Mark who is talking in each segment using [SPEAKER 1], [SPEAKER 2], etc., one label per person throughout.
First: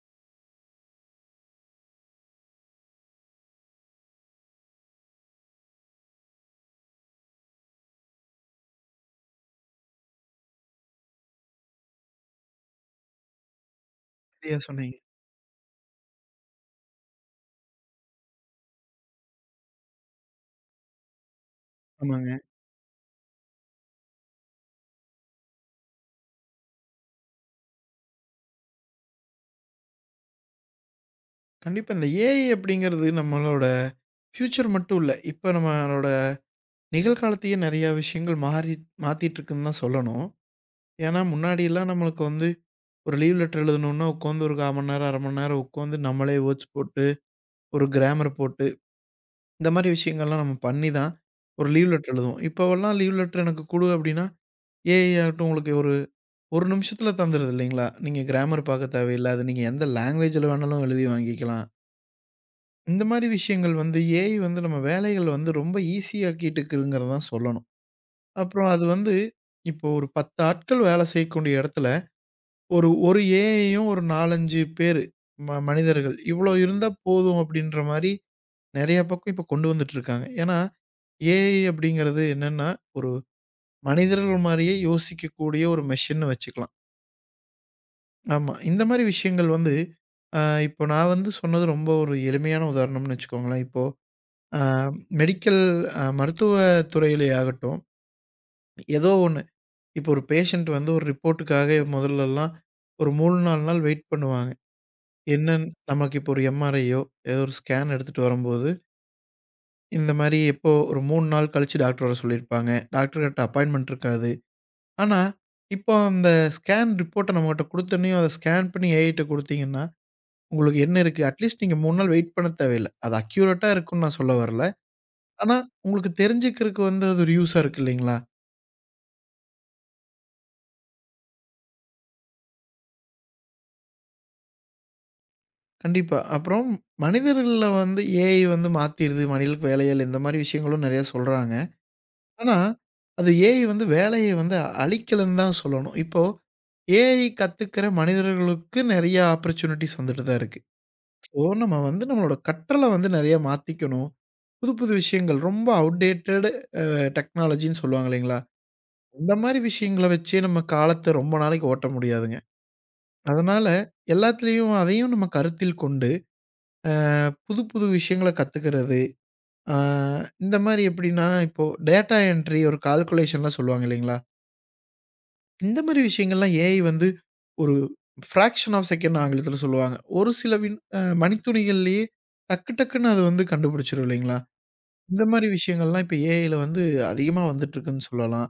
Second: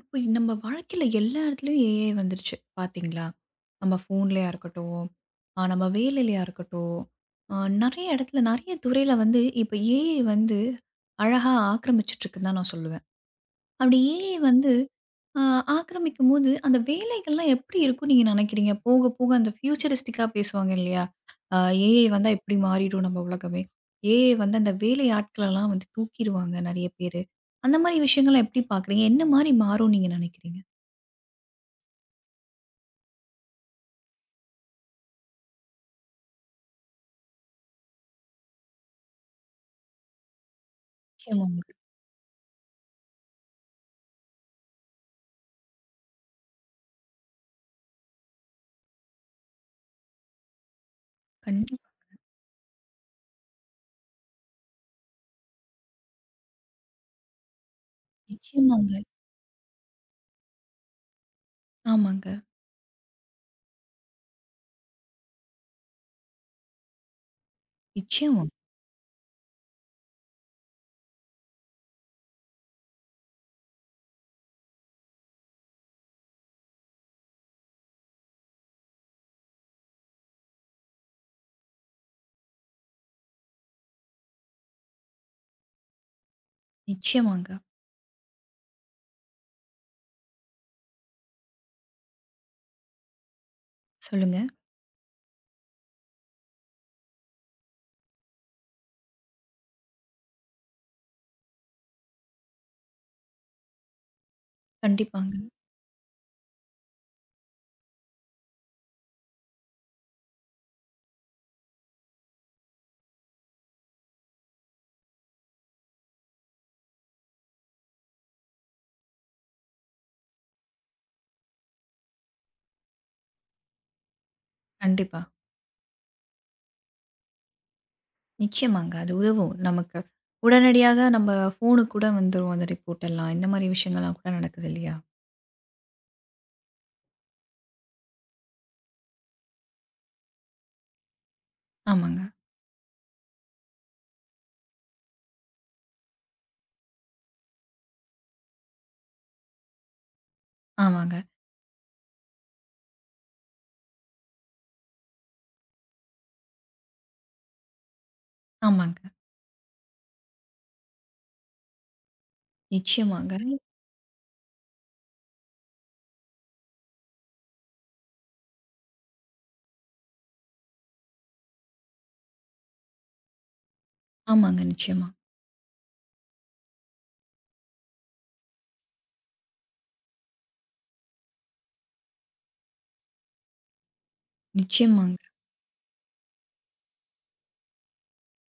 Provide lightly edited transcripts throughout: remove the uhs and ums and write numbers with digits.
[SPEAKER 1] இப்போ நம்ம வாழ்க்கையில எல்லா இடத்துலயும் ஏஐ வந்துருச்சு பாத்தீங்களா? நம்ம ஃபோன்லயா இருக்கட்டும், நம்ம வேலையிலயா இருக்கட்டும், ஆ நெறைய இடத்துல, நெறைய துறையில வந்து இப்ப ஏஐ வந்து அழகா ஆக்கிரமிச்சுட்டு இருக்குன்னு தான் நான் சொல்லுவேன். அப்படி ஏஐ
[SPEAKER 2] சரியா
[SPEAKER 1] வந்து
[SPEAKER 2] சொன்னீங்க.
[SPEAKER 1] ஆ ஆக்கிரமிக்கும்போது, அந்த வேலைகள்லாம் எப்படி இருக்கும்னு நீங்க நினைக்கிறீங்க? போக, போக அந்த ஃபியூச்சரிஸ்டிக்கா பேசுவாங்க இல்லையா? அ ஏஐ
[SPEAKER 2] ஆமாங்க.
[SPEAKER 1] வந்தா இப்படி மாறிடும் நம்ம உலகமே. ஏஐ வந்து அந்த வேலை ஆட்களெல்லாம் வந்து தூக்கிருவாங்க நெறைய பேரு. அந்த மாரி விஷயங்கள்லாம் எப்படி பார்க்குறீங்க? என்ன மாரி மாறும்னு நீங்க நினைக்கிறீங்க?
[SPEAKER 2] கண்டிப்பா இந்த ஏஐ அப்படிங்கிறது நம்மளோட ஃபியூச்சர் மட்டும் இல்ல. இப்ப நம்மளோட நிகழ்காலத்தையே நெறைய விஷயங்கள் மாறி மாத்திட்டு இருக்குன்னு தான் சொல்லணும். ஏன்னா
[SPEAKER 1] நிச்சயமாங்க.
[SPEAKER 2] முன்னாடிலாம் நம்மளுக்கு வந்து ஒரு லீவ் லெட்டர் எழுதணும்னா உட்காந்து ஒரு 1/4 மணி நேரம், 1/2 மணி நேரம் உட்காந்து நம்மளே வேர்ட்ஸ் போட்டு, ஒரு கிராமர் போட்டு, இந்த மாரி விஷயங்கள்லாம் நம்ம பண்ணி தான் ஒரு
[SPEAKER 1] கண்டிப்பா.
[SPEAKER 2] லீவ் லெட்டர் எழுதுவோம். இப்போவெல்லாம் லீவ் லெட்டர் எனக்கு குடு அப்படின்னா, ஏஐ ஆகட்டும் உங்களுக்கு ஒரு 1 நிமிஷத்துல தந்துருது இல்லைங்களா? நீங்க கிராமர்
[SPEAKER 1] நிச்சயமாங்க.
[SPEAKER 2] பார்க்க தேவையில்ல. அது நீங்க எந்த லாங்குவேஜ்ல வேணாலும் எழுதி வாங்கிக்கலாம்.
[SPEAKER 1] ஆமாங்க.
[SPEAKER 2] இந்த மாரி விஷயங்கள் வந்து ஏஐ வந்து நம்ம வேலைகள் வந்து ரொம்ப ஈஸியாக்கிட்டுருக்குங்கிறத தான் சொல்லணும்.
[SPEAKER 1] நிச்சயமா,
[SPEAKER 2] அப்புறம் அது வந்து இப்போ ஒரு 10 ஆட்கள் வேலை செய்யக்கூடிய இடத்துல, ஒரு ஒரு ஏஐயும் ஒரு 4, 5 பேரு மனிதர்கள் இவ்வளோ இருந்தா போதும் அப்படின்ற மாரி நெறைய பக்கம் இப்போ கொண்டு வந்துட்டுருக்காங்க. ஏன்னா, ஏஐ அப்படிங்கிறது என்னன்னா, ஒரு மனிதர்கள் மாரியே யோசிக்கக்கூடிய ஒரு மெஷின்னு வச்சுக்கலாம்.
[SPEAKER 1] நிச்சயமாங்க.
[SPEAKER 2] ஆமா. இந்த மாரி விஷயங்கள் வந்து, அ இப்போ நான் வந்து சொன்னது ரொம்ப ஒரு எளிமையான உதாரணம்னு வச்சுக்கோங்களேன். இப்போ
[SPEAKER 1] சொல்லுங்க.
[SPEAKER 2] ஆ மெடிக்கல் மருத்துவ துறையிலே ஆகட்டும், ஏதோ ஒண்ணு. இப்போ ஒரு பேஷண்ட் வந்து ஒரு ரிப்போர்ட்டுக்காக முதல்லலாம் ஒரு 3, 4 நாள் வெயிட் பண்ணுவாங்க.
[SPEAKER 1] கண்டிப்பாங்க.
[SPEAKER 2] என்னன்னு நமக்கு இப்போ ஒரு எம்ஆர்ஐயோ, ஏதோ ஒரு ஸ்கேன் எடுத்துட்டு வரும்போது, இந்த மாரி எப்போ ஒரு 3 நாள் கழிச்சு டாக்டர் வர சொல்லியிருப்பாங்க. டாக்டர் கிட்ட அப்பாயின்ட்மென்ட் இருக்காது. ஆனா, இப்போ அந்த ஸ்கேன் ரிப்போர்ட்ட நம்மகிட்ட குடுத்தோனயும், அத ஸ்கேன் பண்ணி ஏஐட்ட குடுத்தீங்கன்னா, உங்களுக்கு என்ன இருக்கு? அட்லீஸ்ட் நீங்க 3 நாள் வெயிட் பண்ண தேவையில்ல. அது அக்யூரேட்டா இருக்கும்னு நான் சொல்ல வரல.
[SPEAKER 1] கண்டிப்பா.
[SPEAKER 2] ஆனா, உங்களுக்கு தெரிஞ்சுக்கிறதுக்கு வந்து அது ஒரு யூஸா இருக்கு இல்லைங்களா?
[SPEAKER 1] நிச்சயமாங்க. அது உதவும். நமக்கு உடனடியாக நம்ம ஃபோனுக்கு கூட வந்துரும் அந்த ரிப்போர்ட் எல்லாம். இந்த மாரி விஷயங்கள்லாம் கூட நடக்குது இல்லையா?
[SPEAKER 2] கண்டிப்பா. அப்புறம் மனிதர்கள்ல வந்து ஏஐ வந்து மாத்திருது மனிதர்களுக்கு வேலைகள் இந்த மாரி விஷயங்களும் நெறைய சொல்றாங்க.
[SPEAKER 1] ஆமாங்க,
[SPEAKER 2] ஆனா, அது ஏஐ வந்து வேலைய வந்து அழிக்கலன்னு தான் சொல்லணும். இப்போ ஏஐ கத்துக்கிற மனிதர்களுக்கு நெறைய ஆப்பர்ச்சுனிட்டிஸ் வந்துட்டு தான் இருக்கு.
[SPEAKER 1] ஆமாங்க,
[SPEAKER 2] இப்போ நம்ம வந்து நம்மளோட கற்றல வந்து நெறைய மாத்திக்கணும். புது புது விஷயங்கள் ரொம்ப அவுட்டேட்டட் டெக்னாலஜின்னு சொல்லுவாங்க இல்லைங்களா?
[SPEAKER 1] ஆமாங்க.
[SPEAKER 2] இந்த மாரி விஷயங்கள வச்சே நம்ம காலத்த ரொம்ப நாளைக்கு ஓட்ட முடியாதுங்க.
[SPEAKER 1] நிச்சயமாங்க.
[SPEAKER 2] அதனால எல்லாத்துலயும் அதையும் நம்ம கருத்தில் கொண்டு அ புது புது விஷயங்கள கத்துக்கிறது, ஆ இந்த மாரி எப்படின்னா, இப்போ டேட்டா என்ட்ரி ஒரு கால்குலேஷன்லாம் சொல்லுவாங்க இல்லைங்களா?
[SPEAKER 1] ஆமாங்க. நிச்சயமா,
[SPEAKER 2] இந்த மாரி விஷயங்கள்லாம் ஏஐ வந்து ஒரு ஃப்ராக்ஷன் ஆஃப் செகண்ட் ஆங்கிலத்தில சொல்லுவாங்க. ஒரு சில வின் அ மணித்துளிகள்லயே டக்கு டக்குன்னு அது வந்து கண்டுபிடிச்சிரும் இல்லைங்களா?
[SPEAKER 1] நிச்சயமாங்க.
[SPEAKER 2] இந்த மாரி விஷயங்கள்லாம் இப்ப ஏஐல வந்து அதிகமா வந்துட்டுருக்குன்னு சொல்லலாம்.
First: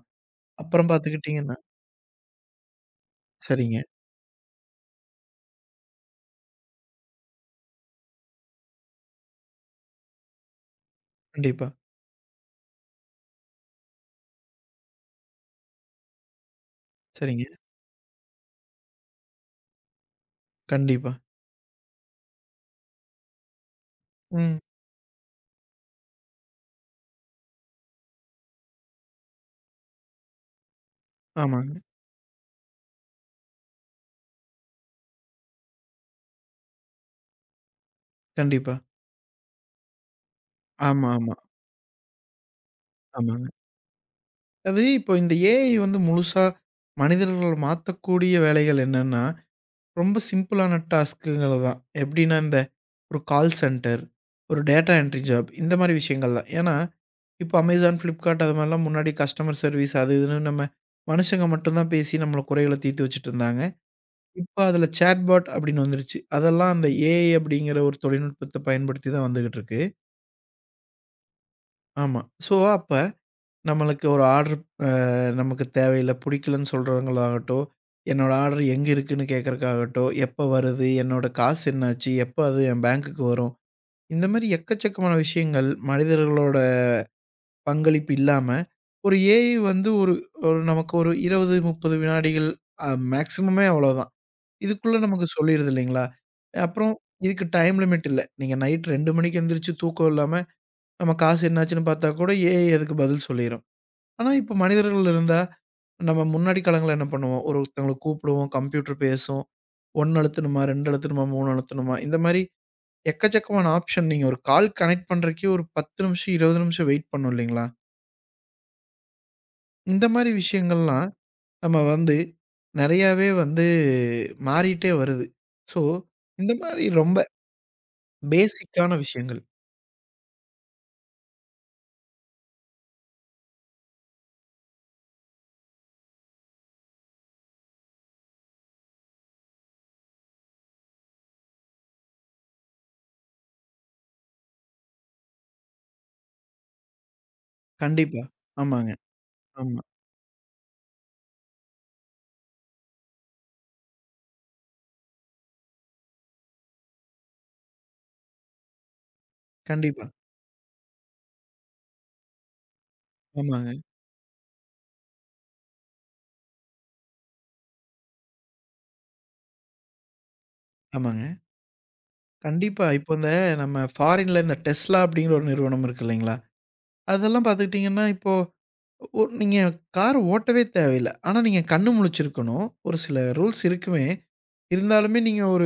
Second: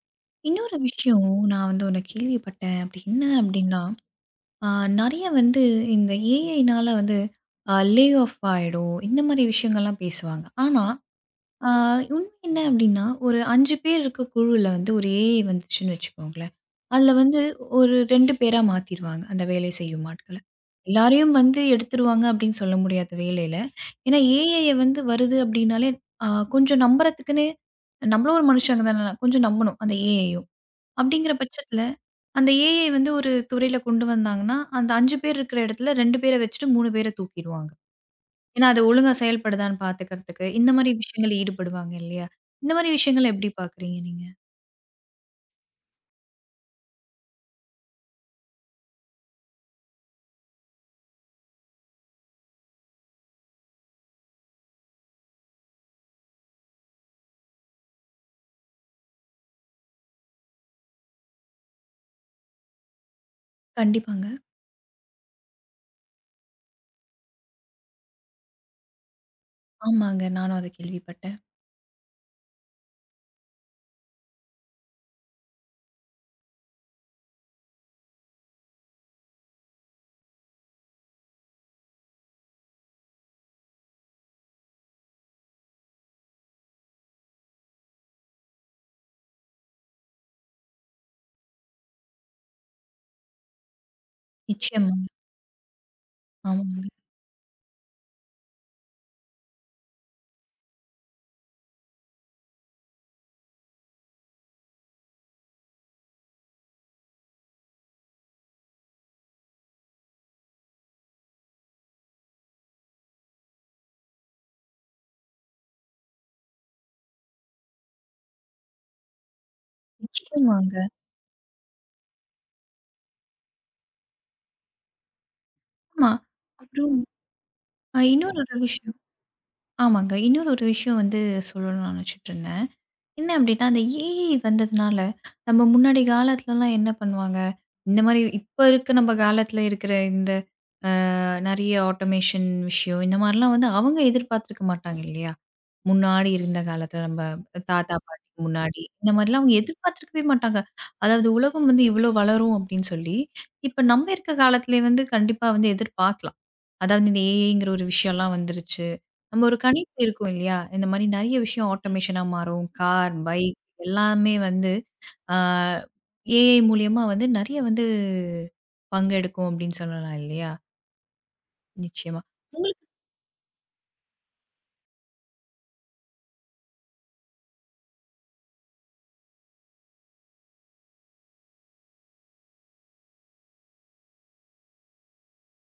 [SPEAKER 1] இன்னொரு
[SPEAKER 2] அப்புறம்
[SPEAKER 1] விஷயம்
[SPEAKER 2] பார்த்துக்கிட்டீங்கன்னா
[SPEAKER 1] நான் வந்து ஒண்ணு கேள்விப்பட்டேன். அப்படி என்ன அப்படின்னா,
[SPEAKER 2] சரிங்க.
[SPEAKER 1] அ நெறைய வந்து இந்த ஏஐனால வந்து லே ஆஃப் ஆயிடும். இந்த மாரி விஷயங்கள்லாம் பேசுவாங்க. ஆனா
[SPEAKER 2] கண்டிப்பா.
[SPEAKER 1] ஆ, உண்மை என்ன அப்படின்னா, ஒரு 5 பேர் இருக்க குழுவுல வந்து ஒரு ஏஐ வந்துச்சுன்னு வச்சுக்கோங்களேன். அதுல வந்து
[SPEAKER 2] சரிங்க.
[SPEAKER 1] ஒரு 2 பேரா மாத்திருவாங்க, அந்த வேலை செய்யும் ஆட்கள.
[SPEAKER 2] கண்டிப்பா.
[SPEAKER 1] எல்லாரையும் வந்து எடுத்துருவாங்க அப்படின்னு சொல்ல முடியாது வேலையில. ஏன்னா
[SPEAKER 2] ம்.
[SPEAKER 1] ஏஐ வந்து வருது அப்படின்னாலே, ஆ கொஞ்சம் நம்புறதுக்குன்னு நம்மளும் ஒரு மனுஷங்க தான, கொஞ்சம் நம்பணும் அந்த ஏஐயும். அப்படிங்கிற
[SPEAKER 2] ஆமாங்க.
[SPEAKER 1] பட்சத்துல, அந்த ஏஐ வந்து ஒரு துறையில கொண்டு வந்தாங்கன்னா, அந்த 5 பேர் இருக்கிற இடத்துல 2 பேர வச்சுட்டு 3 பேர தூக்கிருவாங்க. ஏன்னா,
[SPEAKER 2] கண்டிப்பா.
[SPEAKER 1] அது ஒழுங்கா செயல்படுதான்னு பாத்துக்கிறதுக்கு, இந்த மாரி
[SPEAKER 2] ஆமா, ஆமா.
[SPEAKER 1] விஷயங்கள்ல ஈடுபடுவாங்க இல்லையா? இந்த மாரி விஷயங்கள
[SPEAKER 2] ஆமாங்க.
[SPEAKER 1] எப்படி பாக்குறீங்க நீங்க?
[SPEAKER 2] அது இப்போ இந்த ஏஐ வந்து முழுசா மனிதர்கள மாத்தக்கூடிய வேலைகள் என்னன்னா ரொம்ப சிம்பிளான டாஸ்க்குங்கள தான். எப்படின்னா, இந்த ஒரு கால் சென்டர், ஒரு டேட்டா என்ட்ரி ஜாப் இந்த மாரி விஷயங்கள் தான். ஏன்னா, இப்போ Amazon, Flipkart அது மாரிலாம் முன்னாடி கஸ்டமர் சர்வீஸ் அது இதுன்னு நம்ம மனுஷங்க மட்டும் தான் பேசி நம்மள குறைகள தீர்த்து வச்சுட்டுருந்தாங்க.
[SPEAKER 1] கண்டிப்பாங்க.
[SPEAKER 2] இப்போ அதில சேட்பாட் அப்படின்னு வந்துருச்சு. அதெல்லாம் அந்த ஏஐ அப்படிங்கிற ஒரு தொழில்நுட்பத்த பயன்படுத்தி தான் வந்துகிட்டு இருக்கு.
[SPEAKER 1] ஆமாங்க. நானும் அத கேள்விப்பட்டேன்.
[SPEAKER 2] ஆமா. ஸோ அப்ப நம்மளுக்கு ஒரு ஆர்டர் அ நமக்கு தேவையில்ல, புடிக்கலன்னு சொல்றவங்களாகட்டும், என்னோட ஆர்டர் எங்க இருக்குன்னு கேட்கறக்காகட்டும், எப்ப வருது, என்னோட காசு என்னாச்சு, எப்ப அது என் பேங்க்குக்கு வரும், இந்த மாரி எக்கச்சக்கமான விஷயங்கள் மனிதர்களோட பங்களிப்பு இல்லாம, ஒரு ஏஐ வந்து ஒரு ஒரு நமக்கு ஒரு 20, 30 வினாடிகள் மேக்ஸிமமே அவ்வளோதான். இதுக்குள்ள
[SPEAKER 1] நிச்சயமாங்க.
[SPEAKER 2] நமக்கு சொல்லிருது இல்லைங்களா?
[SPEAKER 1] ஆமாங்க.
[SPEAKER 2] அப்புறம் இதுக்கு டைம் லிமிட் இல்ல. நீங்க நைட் 2 மணிக்கு எந்திரிச்சு தூக்கம் இல்லாம, நம்ம காசு என்னாச்சுன்னு பார்த்தா கூட ஏஐ அதுக்கு பதில் சொல்லிரும். ஆனா, இப்ப மனிதர்கள் இருந்தா நம்ம முன்னாடி காலங்கள்ல என்ன பண்ணுவோம்? ஒருத்தங்கள கூப்பிடுவோம், கம்ப்யூட்டர் பேசும். 1 அழுத்தணுமா? 2 அழுத்தணுமா? 3 அழுத்தணுமா? இந்த மாரி எக்கச்சக்கமான ஆப்ஷன். நீங்க ஒரு கால் கனெக்ட் பண்றதுக்கே ஒரு 10 நிமிஷம், 20 நிமிஷம் வெயிட் பண்ணணும் இல்லைங்களா? இந்த மாரி
[SPEAKER 1] நிச்சயமாங்க.
[SPEAKER 2] விஷயங்கள்லாம் நம்ம வந்து நெறையாவே வந்து மாறிட்டே வருது. ஸோ,
[SPEAKER 1] ஆமா.
[SPEAKER 2] இந்த மாரி
[SPEAKER 1] அப்புறம்
[SPEAKER 2] ரொம்ப
[SPEAKER 1] இன்னொரு விஷயம்
[SPEAKER 2] பேசிக்கான விஷயங்கள்.
[SPEAKER 1] ஆமாங்க. இன்னொரு விஷயம் வந்து சொல்லணும்னு நான் நெனச்சுட்டுருந்தேன். என்ன அப்படின்னா, அந்த ஏஐ வந்ததுனால, நம்ம முன்னாடி காலத்துலலாம் என்ன பண்ணுவாங்க, இந்த மாரி இப்ப இருக்க நம்ம காலத்துல இருக்கிற இந்த நெறைய ஆட்டோமேஷன் விஷயம், இந்த மாரிலாம் வந்து அவங்க எதிர்பார்த்துருக்க மாட்டாங்க இல்லையா? முன்னாடி இருந்த காலத்துல நம்ம தாத்தா,
[SPEAKER 2] கண்டிப்பா.
[SPEAKER 1] பாட்டிக்கு முன்னாடி,
[SPEAKER 2] ஆமாங்க.
[SPEAKER 1] இந்த மாரிலாம் அவங்க
[SPEAKER 2] ஆமா.
[SPEAKER 1] எதிர்பார்த்திருக்கவே மாட்டாங்க. அதாவது உலகம் வந்து இவ்ளோ வளரும் அப்படின்னு சொல்லி, இப்ப நம்ம இருக்க காலத்திலே வந்து கண்டிப்பா வந்து எதிர்பார்க்கலாம். அதாவது இந்த ஏஐங்கிற ஒரு விஷயம்லாம் வந்துருச்சு. நம்ம ஒரு கணிப்பு
[SPEAKER 2] கண்டிப்பா.
[SPEAKER 1] இருக்கும் இல்லையா? இந்த மாரி நெறைய விஷயம் ஆட்டோமேஷனா மாறும். கார், பைக்
[SPEAKER 2] ஆமாங்க.
[SPEAKER 1] எல்லாமே வந்து ஆ ஏஐ மூலியமா வந்து நெறைய வந்து பங்கெடுக்கும் அப்படின்னு சொல்லலாம் இல்லையா?
[SPEAKER 2] ஆமாங்க.
[SPEAKER 1] நிச்சயமா. உங்களுக்கு
[SPEAKER 2] கண்டிப்பா. இப்போ இந்த நம்ம ஃபாரின்ல இந்த Tesla அப்படிங்கிற ஒரு நிறுவனம் இருக்கு இல்லைங்களா? அதெல்லாம் பார்த்துக்கிட்டீங்கன்னா இப்போ நீங்க கார் ஓட்டவே தேவையில்ல. ஆனா, நீங்க கண்ணு முழிச்சிருக்கணும். ஒரு சில ரூல்ஸ் இருக்குமே, இருந்தாலுமே நீங்க ஒரு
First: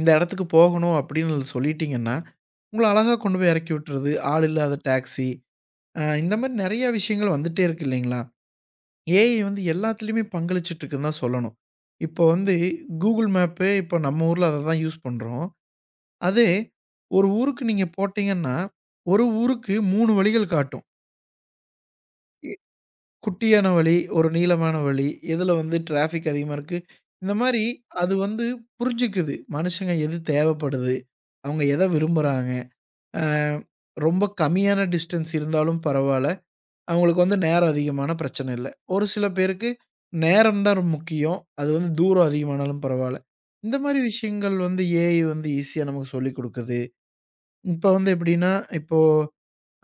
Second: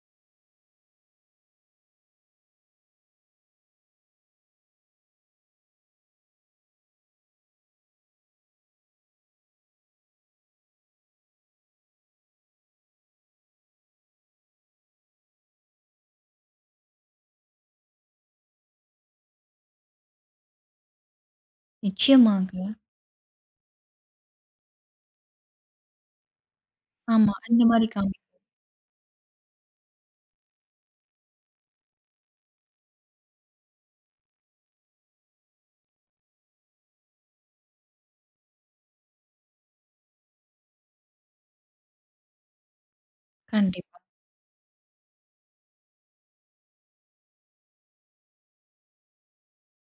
[SPEAKER 2] இந்த இடத்துக்கு போகணும் அப்படின்னு சொல்லிட்டீங்கன்னா, உங்கள அழகா கொண்டு போய் இறக்கி விட்டுறது. ஆள் இல்லாத டாக்ஸி, இந்த மாரி நெறைய விஷயங்கள் வந்துட்டே இருக்கு இல்லைங்களா? ஏஐ வந்து எல்லாத்துலயுமே பங்களிச்சுட்டு இருக்குன்னு தான் சொல்லணும். இப்போ வந்து Google மேப்பே இப்போ நம்ம ஊர்ல அத தான் யூஸ் பண்றோம். அதே ஒரு ஊருக்கு நீங்க போட்டீங்கன்னா, ஒரு ஊருக்கு 3 வழிகள் காட்டும்.
[SPEAKER 1] நிச்சயமாங்க.
[SPEAKER 2] குட்டியான வழி, ஒரு நீளமான வழி, எதுல வந்து டிராஃபிக் அதிகமா இருக்கு. இந்த
[SPEAKER 1] ஆமா.
[SPEAKER 2] மாரி
[SPEAKER 1] அந்த மாரி
[SPEAKER 2] அது
[SPEAKER 1] காமி
[SPEAKER 2] வந்து புரிஞ்சுக்குது. மனுஷங்க எது தேவைப்படுது, அவங்க எத விரும்புறாங்க. அ ரொம்ப கம்மியான டிஸ்டன்ஸ் இருந்தாலும் பரவால்ல. அவங்களுக்கு வந்து நேரம் அதிகமான பிரச்சனை இல்ல. ஒரு சில பேருக்கு நேரம் தான் ரொம்ப முக்கியம். அது வந்து தூரம் அதிகமானாலும் பரவால்ல. இந்த
[SPEAKER 1] கண்டிப்பா.
[SPEAKER 2] மாரி விஷயங்கள் வந்து ஏஐ வந்து ஈஸியா நமக்கு சொல்லிக் குடுக்குது. இப்ப வந்து எப்படின்னா, இப்போ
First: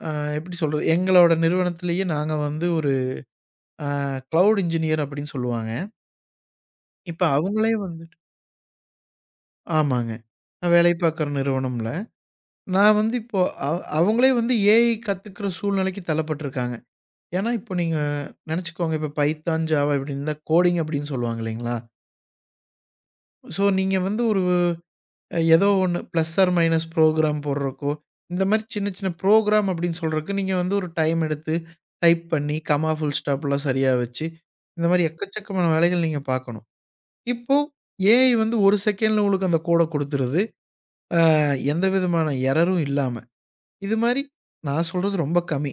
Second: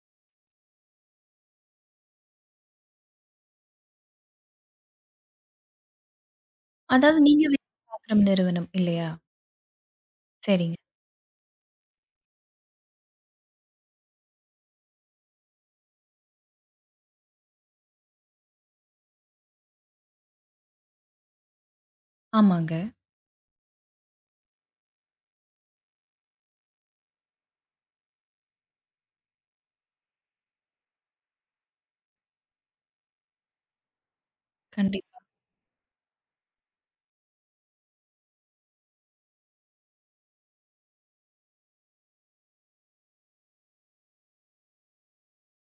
[SPEAKER 2] அ எப்படி சொல்றது? எங்களோட நிறுவனத்திலேயே நாங்க வந்து ஒரு அ கிளவுட் இன்ஜினியர் அப்படின்னு சொல்லுவாங்க.
[SPEAKER 1] அதாவது
[SPEAKER 2] இப்ப
[SPEAKER 1] நீங்க வேலை
[SPEAKER 2] அவங்களே வந்துட்டு
[SPEAKER 1] பார்க்குற நிறுவனம் இல்லையா?
[SPEAKER 2] ஆமாங்க. நான்
[SPEAKER 1] சரிங்க.
[SPEAKER 2] வேலை பார்க்குற நிறுவனம்ல. நான் வந்து இப்போ அவங்களே வந்து ஏஐ கத்துக்கிற சூழ்நிலைக்கு தள்ளப்பட்டுருக்காங்க. ஏன்னா, இப்போ நீங்க நெனச்சுக்கோங்க, இப்போ பைத்தான், ஜாவா இப்படின்னு தான் கோடிங் அப்படின்னு சொல்லுவாங்க இல்லைங்களா?
[SPEAKER 1] ஆமாங்க.
[SPEAKER 2] ஸோ நீங்க வந்து ஒரு ஏதோ ஒண்ணு பிளஸ் ஆர் மைனஸ் ப்ரோகிராம் போடுறக்கோ, இந்த மாரி சின்ன சின்ன ப்ரோகிராம் அப்படின்னு சொல்றக்கு நீங்க வந்து ஒரு டைம் எடுத்து டைப் பண்ணி, கமா, ஃபுல் ஸ்டாப்லாம் சரியா வச்சு, இந்த மாரி
[SPEAKER 1] கண்டிப்பா,
[SPEAKER 2] எக்கச்சக்கமான வேலைகள் நீங்க பார்க்கணும். இப்போ ஏஐ வந்து 1 செகண்ட்ல உங்களுக்கு அந்த கோட குடுத்துருது. எந்த விதமான எரரும் இல்லாம. இது மாரி நான் சொல்றது ரொம்ப கம்மி.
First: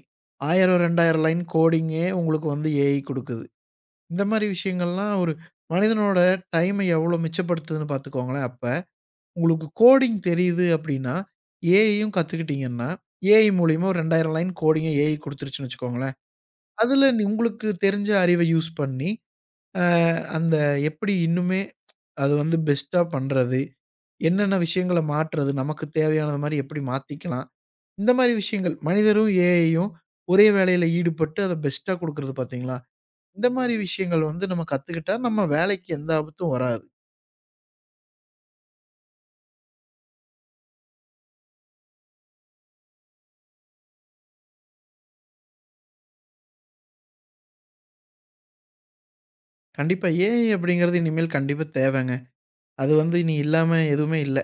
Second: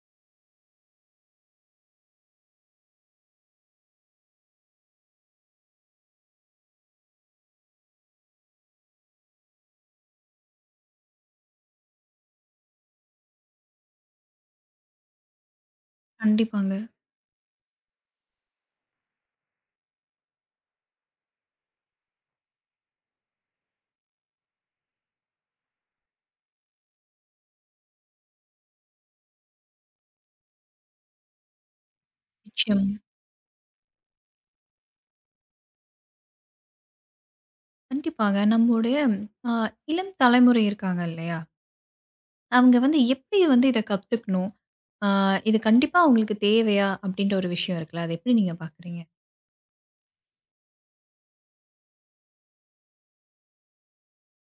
[SPEAKER 2] 1000, 2000 லைன் கோடிங்கே உங்களுக்கு வந்து ஏஐ குடுக்குது. இந்த மாரி விஷயங்கள்லாம் ஒரு மனிதனோட டைம எவ்வளோ மிச்சப்படுத்துதுன்னு பார்த்துக்கோங்களேன். அப்ப உங்களுக்கு கோடிங் தெரியுது அப்படின்னா, ஏஐயும் கத்துக்கிட்டீங்கன்னா, ஏஐ மூலியமா ஒரு 2000 லைன் கோடிங்க ஏஐ குடுத்துருச்சுன்னு வச்சுக்கோங்களேன்.
[SPEAKER 1] கண்டிப்பாங்க.
[SPEAKER 2] அதுல நீ உங்களுக்கு தெரிஞ்ச அறிவ யூஸ் பண்ணி, அ அந்த எப்படி இன்னுமே அது வந்து பெஸ்ட்டா பண்றது? என்னென்ன விஷயங்கள மாற்றுறது? நமக்கு தேவையானது மாரி எப்படி மாத்திக்கலாம்? இந்த மாரி விஷயங்கள். மனிதரும், ஏஐயும் ஒரே வேலையில ஈடுபட்டு அத பெஸ்ட்டா குடுக்குறது பார்த்தீங்களா?
[SPEAKER 1] நிச்சயமா.
[SPEAKER 2] இந்த மாரி விஷயங்கள் வந்து நம்ம கத்துக்கிட்டா நம்ம வேலைக்கு எந்த ஆபத்தும் வராது.
[SPEAKER 1] கண்டிப்பாங்க. நம்முடைய அ இளம் தலைமுறை இருக்காங்க இல்லையா? அவங்க வந்து எப்படி வந்து இத கத்துக்கணும்? அ இது கண்டிப்பா அவங்களுக்கு தேவையா? அப்படின்ற ஒரு விஷயம் இருக்குல்ல. அத எப்படி நீங்க பார்க்குறீங்க?
[SPEAKER 2] கண்டிப்பா ஏஐ அப்படிங்கிறது இனிமேல் கண்டிப்பா தேவைங்க. அது வந்து இனி இல்லாம எதுவுமே இல்ல.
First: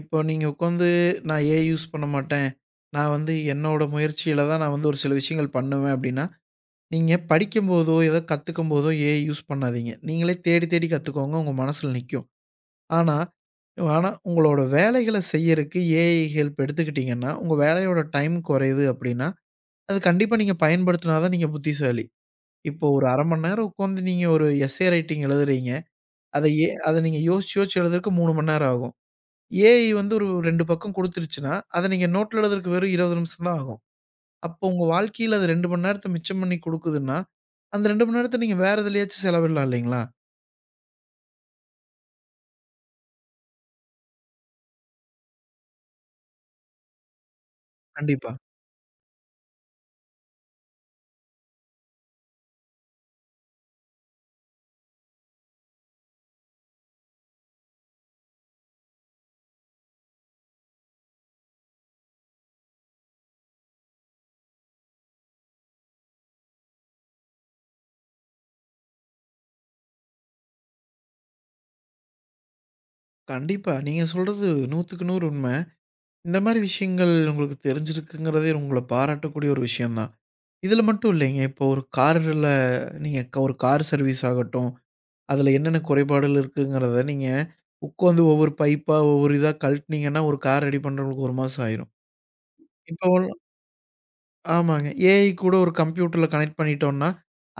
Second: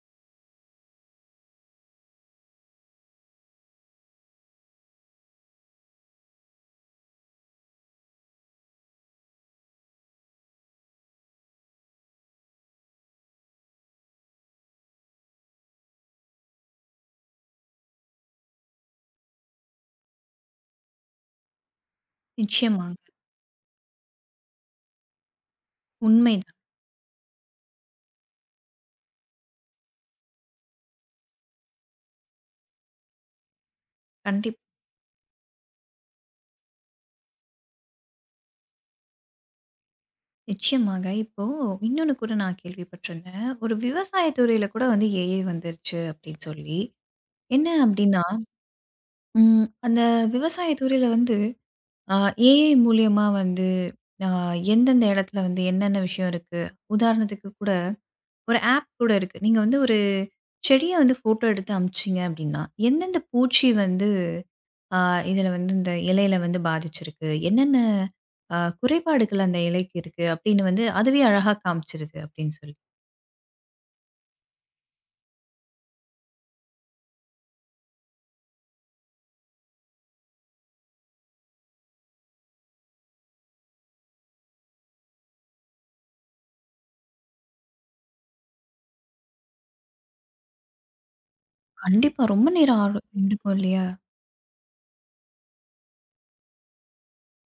[SPEAKER 2] இப்போ நீங்க உட்காந்து நான் ஏஐ யூஸ் பண்ண மாட்டேன். நான் வந்து என்னோட முயற்சியில தான் நான் வந்து ஒரு சில விஷயங்கள் பண்ணுவேன் அப்படின்னா, நீங்க படிக்கும்போதோ, ஏதோ கத்துக்கும்போதோ ஏஐ யூஸ் பண்ணாதீங்க. நீங்களே தேடி தேடி கத்துக்கோங்க. உங்க மனசுல நிக்கும். ஆனா ஆனா, உங்களோட வேலைகள செய்யறக்கு ஏஐ ஹெல்ப் எடுத்துக்கிட்டீங்கன்னா, உங்க வேலையோட டைம் குறையுது அப்படின்னா, அது கண்டிப்பா நீங்க பயன்படுத்தினா தான் நீங்க புத்திசாலி. இப்போ
[SPEAKER 1] நிச்சயமாங்க.
[SPEAKER 2] ஒரு 1/2 மணி நேரம் உட்காந்து நீங்க ஒரு எஸ்ஸே ரைட்டிங் எழுதுறீங்க. அத
[SPEAKER 1] உண்மைதான்.
[SPEAKER 2] அத நீங்க யோசிச்சு யோசிச்சு எழுதுறதுக்கு 3 மணி நேரம் ஆகும். ஏஐ வந்து ஒரு 2 பக்கம் குடுத்துருச்சுன்னா, அத நீங்க நோட்ல எழுதுறதுக்கு வெறும் 20 நிமிஷம் தான் ஆகும்.
[SPEAKER 1] கண்டிப்
[SPEAKER 2] அப்போ உங்க வாழ்க்கையில அது 2 மணி நேரத்த மிச்சம் பண்ணி குடுக்குதுன்னா, அந்த 2 மணி நேரத்த நீங்க வேற எதுலயாச்சும் செலவிடலாம் இல்லைங்களா?
[SPEAKER 1] நிச்சயமாங்க. இப்போ இன்னொன்னு கூட நான் கேள்விப்பட்டிருந்தேன். ஒரு விவசாய துறையில கூட வந்து ஏஐ வந்துருச்சு அப்படின்னு சொல்லி. என்ன அப்படின்னா,
[SPEAKER 2] கண்டிப்பா.
[SPEAKER 1] அந்த விவசாய துறையில வந்து ஆ ஏஐ மூலியமா வந்து ஆ எந்தெந்த இடத்துல வந்து என்னென்ன விஷயம் இருக்கு? உதாரணத்துக்கு கூட ஒரு ஆப் கூட இருக்கு. நீங்க வந்து ஒரு செடிய வந்து ஃபோட்டோ எடுத்து அனுப்பிச்சீங்க அப்டின்னா, எந்தெந்த பூச்சி வந்து ஆ இதுல வந்து இந்த இலையில வந்து பாதிச்சிருக்கு? என்னென்ன குறைபாடுகள் அந்த இலைக்கு இருக்கு? அப்டின்னு வந்து அதுவே அழகா காமிச்சிருது அப்டின்னு சொல்லி.
[SPEAKER 2] கண்டிப்பா. நீங்க சொல்றது 100க்கு 100 உண்ம. இந்த மாரி விஷயங்கள் உங்களுக்கு தெரிஞ்சிருக்குங்கிறதே உங்கள பாராட்டக்கூடிய ஒரு விஷயம் தான். இதில மட்டும் இல்லைங்க. இப்போ ஒரு கார்ல நீங்க ஒரு கார் சர்வீஸ் ஆகட்டும், அதில என்னென்ன குறைபாடுகள் இருக்குங்கிறத நீங்க உட்காந்து ஒவ்வொரு பைப்பா, ஒவ்வொரு இதா கழட்டுனீங்கன்னா, ஒரு கார் ரெடி பண்றவங்களுக்கு 1 மாசம் ஆயிரும்.
[SPEAKER 1] கண்டிப்பா ரொம்ப நேரம் ஆடும்
[SPEAKER 2] இப்போ
[SPEAKER 1] எடுக்கும் இல்லையா?
[SPEAKER 2] ஆமாங்க. ஏஐ கூட ஒரு கம்ப்யூட்டர்ல கனெக்ட் பண்ணிட்டோம்னா,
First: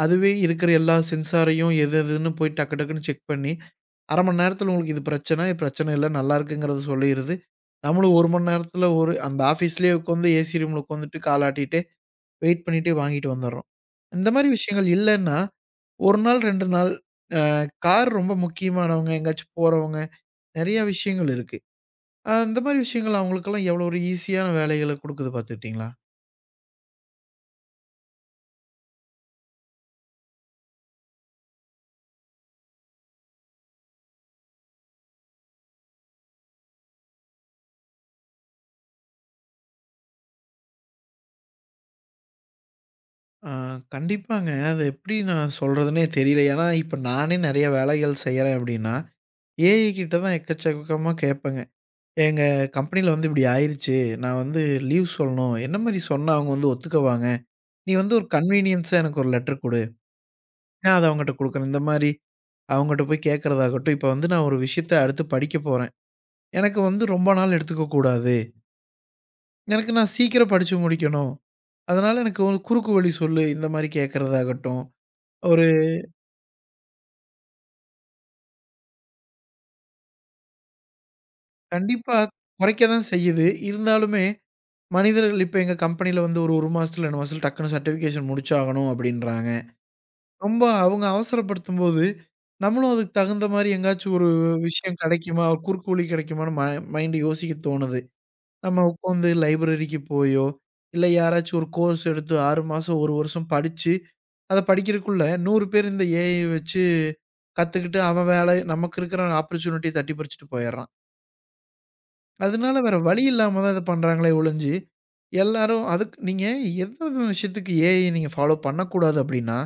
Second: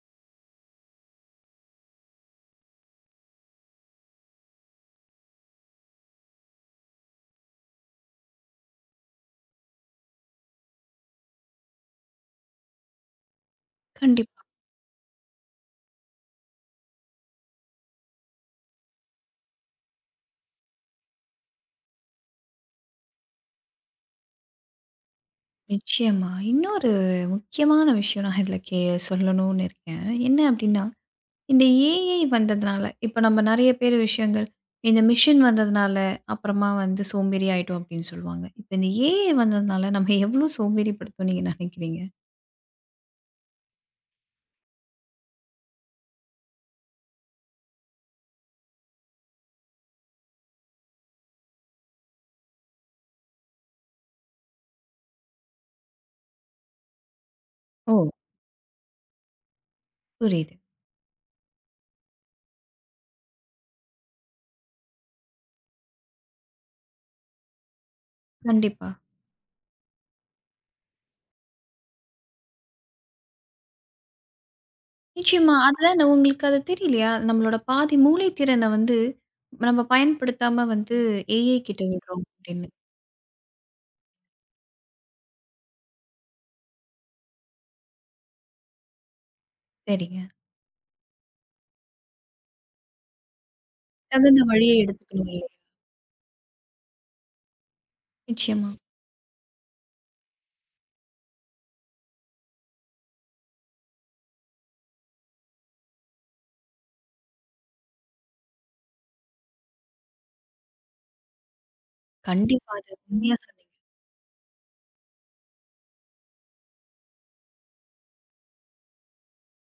[SPEAKER 2] அதுவே இருக்கிற எல்லா சென்சாரையும் எது எதுன்னு போய் டக்கு டக்குன்னு செக் பண்ணி, 1/2 மணி நேரத்தில உங்களுக்கு இது பிரச்சனை, இது பிரச்சனை இல்ல, நல்லா இருக்குங்கிறத சொல்லிருது. நம்மளும் 1 மணி நேரத்தில ஒரு அந்த ஆஃபீஸ்லயே உட்காந்து ஏசி ரூம்ல உட்காந்துட்டு காலாட்டிட்டே, வெயிட் பண்ணிட்டே வாங்கிட்டு வந்துர்றோம். இந்த
[SPEAKER 1] கண்டிப்பா.
[SPEAKER 2] மாரி விஷயங்கள் இல்லன்னா, 1 நாள் 2 நாள் கார் ரொம்ப முக்கியமானவங்க, எங்கேயாச்சும் போறவங்க, நெறைய விஷயங்கள் இருக்கு. இந்த மாரி விஷயங்கள் அவங்களுக்கெல்லாம் எவ்வளோ ஒரு ஈஸியான வேலைகள குடுக்குது பார்த்துக்கிட்டீங்களா?
[SPEAKER 1] நிச்சயமா. இன்னொரு முக்கியமான விஷயம் நான் இதுல கே சொல்லணும்னு இருக்கேன். என்ன அப்டின்னா இந்த ஏஐ வந்ததுனால, இப்ப நம்ம நெறைய பேர் விஷயங்கள், இந்த மிஷின் வந்ததுனால, அப்புறமா வந்து சோம்பேறி ஆயிட்டோம் அப்படின்னு சொல்லுவாங்க. இப்ப இந்த ஏஐ வந்ததுனால நம்ம எவ்வளோ சோம்பேறிப்படுத்தும்னு நீங்க நினைக்கிறீங்க?
[SPEAKER 2] ஆ கண்டிப்பாங்க. அது எப்படி நான் சொல்றதுன்னே தெரியல. ஏன்னா, இப்ப நானே நெறைய வேலைகள் செய்றேன் அப்படின்னா, ஏஐ கிட்ட தான் எக்கச்சக்கமா கேட்பேங்க. "எங்க கம்பெனில வந்து இப்படி ஆயிருச்சு. நான் வந்து லீவ் சொல்லணும். என்ன மாரி சொன்னா அவங்க வந்து ஒத்துக்குவாங்க? நீ
[SPEAKER 1] ஓ!
[SPEAKER 2] வந்து ஒரு கன்வீனியன்ஸா எனக்கு ஒரு லெட்டர் குடு.
[SPEAKER 1] புரியுது.
[SPEAKER 2] நான் அத அவங்கட்ட குடுக்குறேன்." இந்த மாரி அவங்கட்ட போய் கேட்கறதாகட்டும், இப்ப வந்து நான் ஒரு விஷயத்த அடுத்து படிக்க போறேன். எனக்கு வந்து ரொம்ப நாள் எடுத்துக்க கூடாது.
[SPEAKER 1] கண்டிப்பா.
[SPEAKER 2] எனக்கு நான் சீக்கிரம் படிச்சு முடிக்கணும். அதனால எனக்கு ஒரு குறுக்கு வழி சொல்லு. இந்த மாரி கேட்கறதாகட்டும்,
[SPEAKER 1] நிச்சயமா.
[SPEAKER 2] ஒரு
[SPEAKER 1] அதுதான் நான் உங்களுக்கு அது தெரியலையா? நம்மளோட பாதி மூளை திறன வந்து நம்ம பயன்படுத்தாம வந்து ஏஐ கிட்ட
[SPEAKER 2] கண்டிப்பா
[SPEAKER 1] விடுறோம் அப்படின்னு.
[SPEAKER 2] குறைக்க தான் செய்யுது. இருந்தாலுமே, மனிதர்கள் இப்ப எங்க கம்பெனில வந்து ஒரு 1 மாசத்துல, 2 மாசத்துல டக்குனு சர்டிஃபிகேஷன் முடிச்சாகணும் அப்டின்றாங்க.
[SPEAKER 1] சரிங்க.
[SPEAKER 2] ரொம்ப அவங்க அவசரப்படுத்தும்போது, நம்மளும் அதுக்கு தகுந்த மாரி எங்கேயாச்சும் ஒரு
[SPEAKER 1] தகுந்த வழியை
[SPEAKER 2] விஷயம்
[SPEAKER 1] எடுத்துக்கணும்
[SPEAKER 2] கிடைக்குமா?
[SPEAKER 1] இல்லையா?
[SPEAKER 2] ஒரு குறுக்கு வழி கிடைக்குமான்னு மைண்ட் யோசிக்க தோணுது.
[SPEAKER 1] நிச்சயமா.
[SPEAKER 2] நம்ம உட்காந்து லைப்ரரிக்கு போயோ, இல்ல யாராச்சும் ஒரு கோர்ஸ் எடுத்து 6 மாசம், 1 வருஷம் படிச்சு, அத படிக்கிறதுக்குள்ள 100 பேர் இந்த ஏஐ வச்சு கத்துக்கிட்டு, அவன் வேலை நமக்கு இருக்கிற ஆப்பர்ச்சுனிட்டிய தட்டி பறிச்சுட்டு போயிடுறான்.
[SPEAKER 1] கண்டிப்பா.
[SPEAKER 2] அதனால
[SPEAKER 1] அது
[SPEAKER 2] வேற வழி
[SPEAKER 1] உண்மையா
[SPEAKER 2] இல்லாம
[SPEAKER 1] சொன்னீங்க.
[SPEAKER 2] தான் இத பண்றாங்களே ஒழிஞ்சு, எல்லாரும் அதுக்கு நீங்க எந்த ஒரு விஷயத்துக்கு ஏஐ நீங்க ஃபாலோ பண்ணக்கூடாது அப்படின்னா,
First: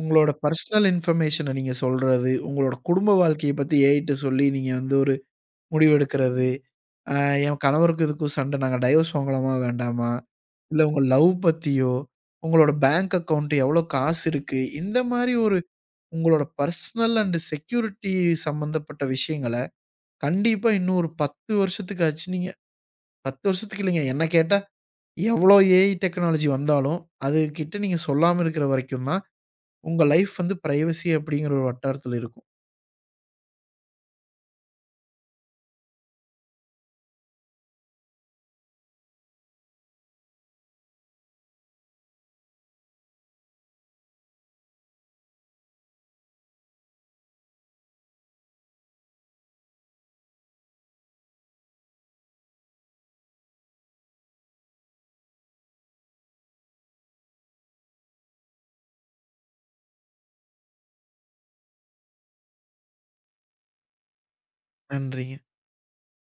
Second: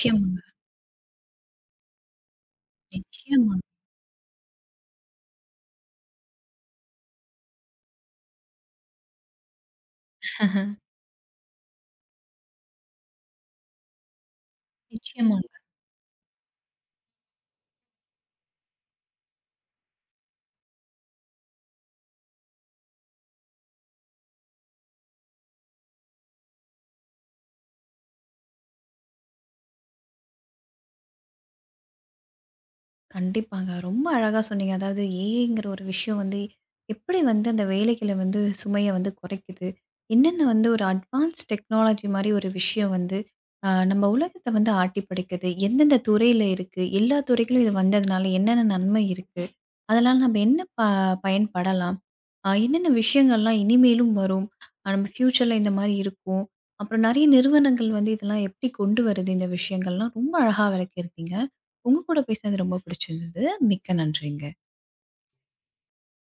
[SPEAKER 2] உங்களோட பர்சனல் இன்ஃபர்மேஷன நீங்க சொல்றது, உங்களோட குடும்ப வாழ்க்கைய
[SPEAKER 1] நிச்சயமாங்க.
[SPEAKER 2] பத்தி ஏஐட்ட சொல்லி நீங்க வந்து ஒரு முடிவு எடுக்கிறது, அ என் கணவருக்கும் இதுக்கும் சண்டை நாங்க டைவர்ஸ் வாங்கலாமா வேண்டாமா? இல்ல உங்க லவ் பத்தியோ, உங்களோட பேங்க் அக்கவுண்ட் எவ்வளோ காசு இருக்கு? இந்த மாரி
[SPEAKER 1] நிச்சயமா.
[SPEAKER 2] ஒரு உங்களோட பர்சனல் அண்ட் செக்யூரிட்டி சம்மந்தப்பட்ட விஷயங்கள, கண்டிப்பா இன்னும் ஒரு 10 வருஷத்துக்காச்சு நீங்க 10 வருஷத்துக்கு இல்லைங்க. என்ன கேட்டா, எவ்வளோ ஏஐ டெக்னாலஜி வந்தாலும், அதுகிட்ட நீங்க சொல்லாம இருக்கிற வரைக்கும் தான், உங்க லைஃப் வந்து பிரைவசி அப்படிங்கிற ஒரு வட்டாரத்தில இருக்கும்.
[SPEAKER 1] கண்டிப்பாங்க. ரொம்ப அழகா சொன்னீங்க. அதாவது ஏஐங்கிற ஒரு விஷயம் வந்து, எப்படி வந்து அந்த வேலைகள வந்து சுமைய வந்து குறைக்குது? என்னென்ன வந்து ஒரு அட்வான்ஸ் டெக்னாலஜி மாரி ஒரு விஷயம் வந்து, நம்ம உலகத்த வந்து ஆட்டி படைக்குது? எந்தெந்த துறையில இருக்கு? எல்லா துறைகளும் இது வந்ததுனால என்னென்ன நன்மை இருக்கு? அதனால நம்ம என்ன ப பயன்படலாம்? என்னென்ன விஷயங்கள்லாம் இனிமேலும் வரும்? நம்ம ஃப்யூச்சர்ல இந்த மாரி இருக்கும். அப்புறம் நெறைய நிறுவனங்கள் வந்து இதெல்லாம் எப்படி கொண்டு வருது இந்த விஷயங்கள்லாம்? ரொம்ப அழகா விளக்கியிருக்கீங்க. உங்க கூட பேசினது ரொம்ப பிடிச்சிருந்தது. மிக்க நன்றிங்க.
[SPEAKER 2] நன்றிங்க.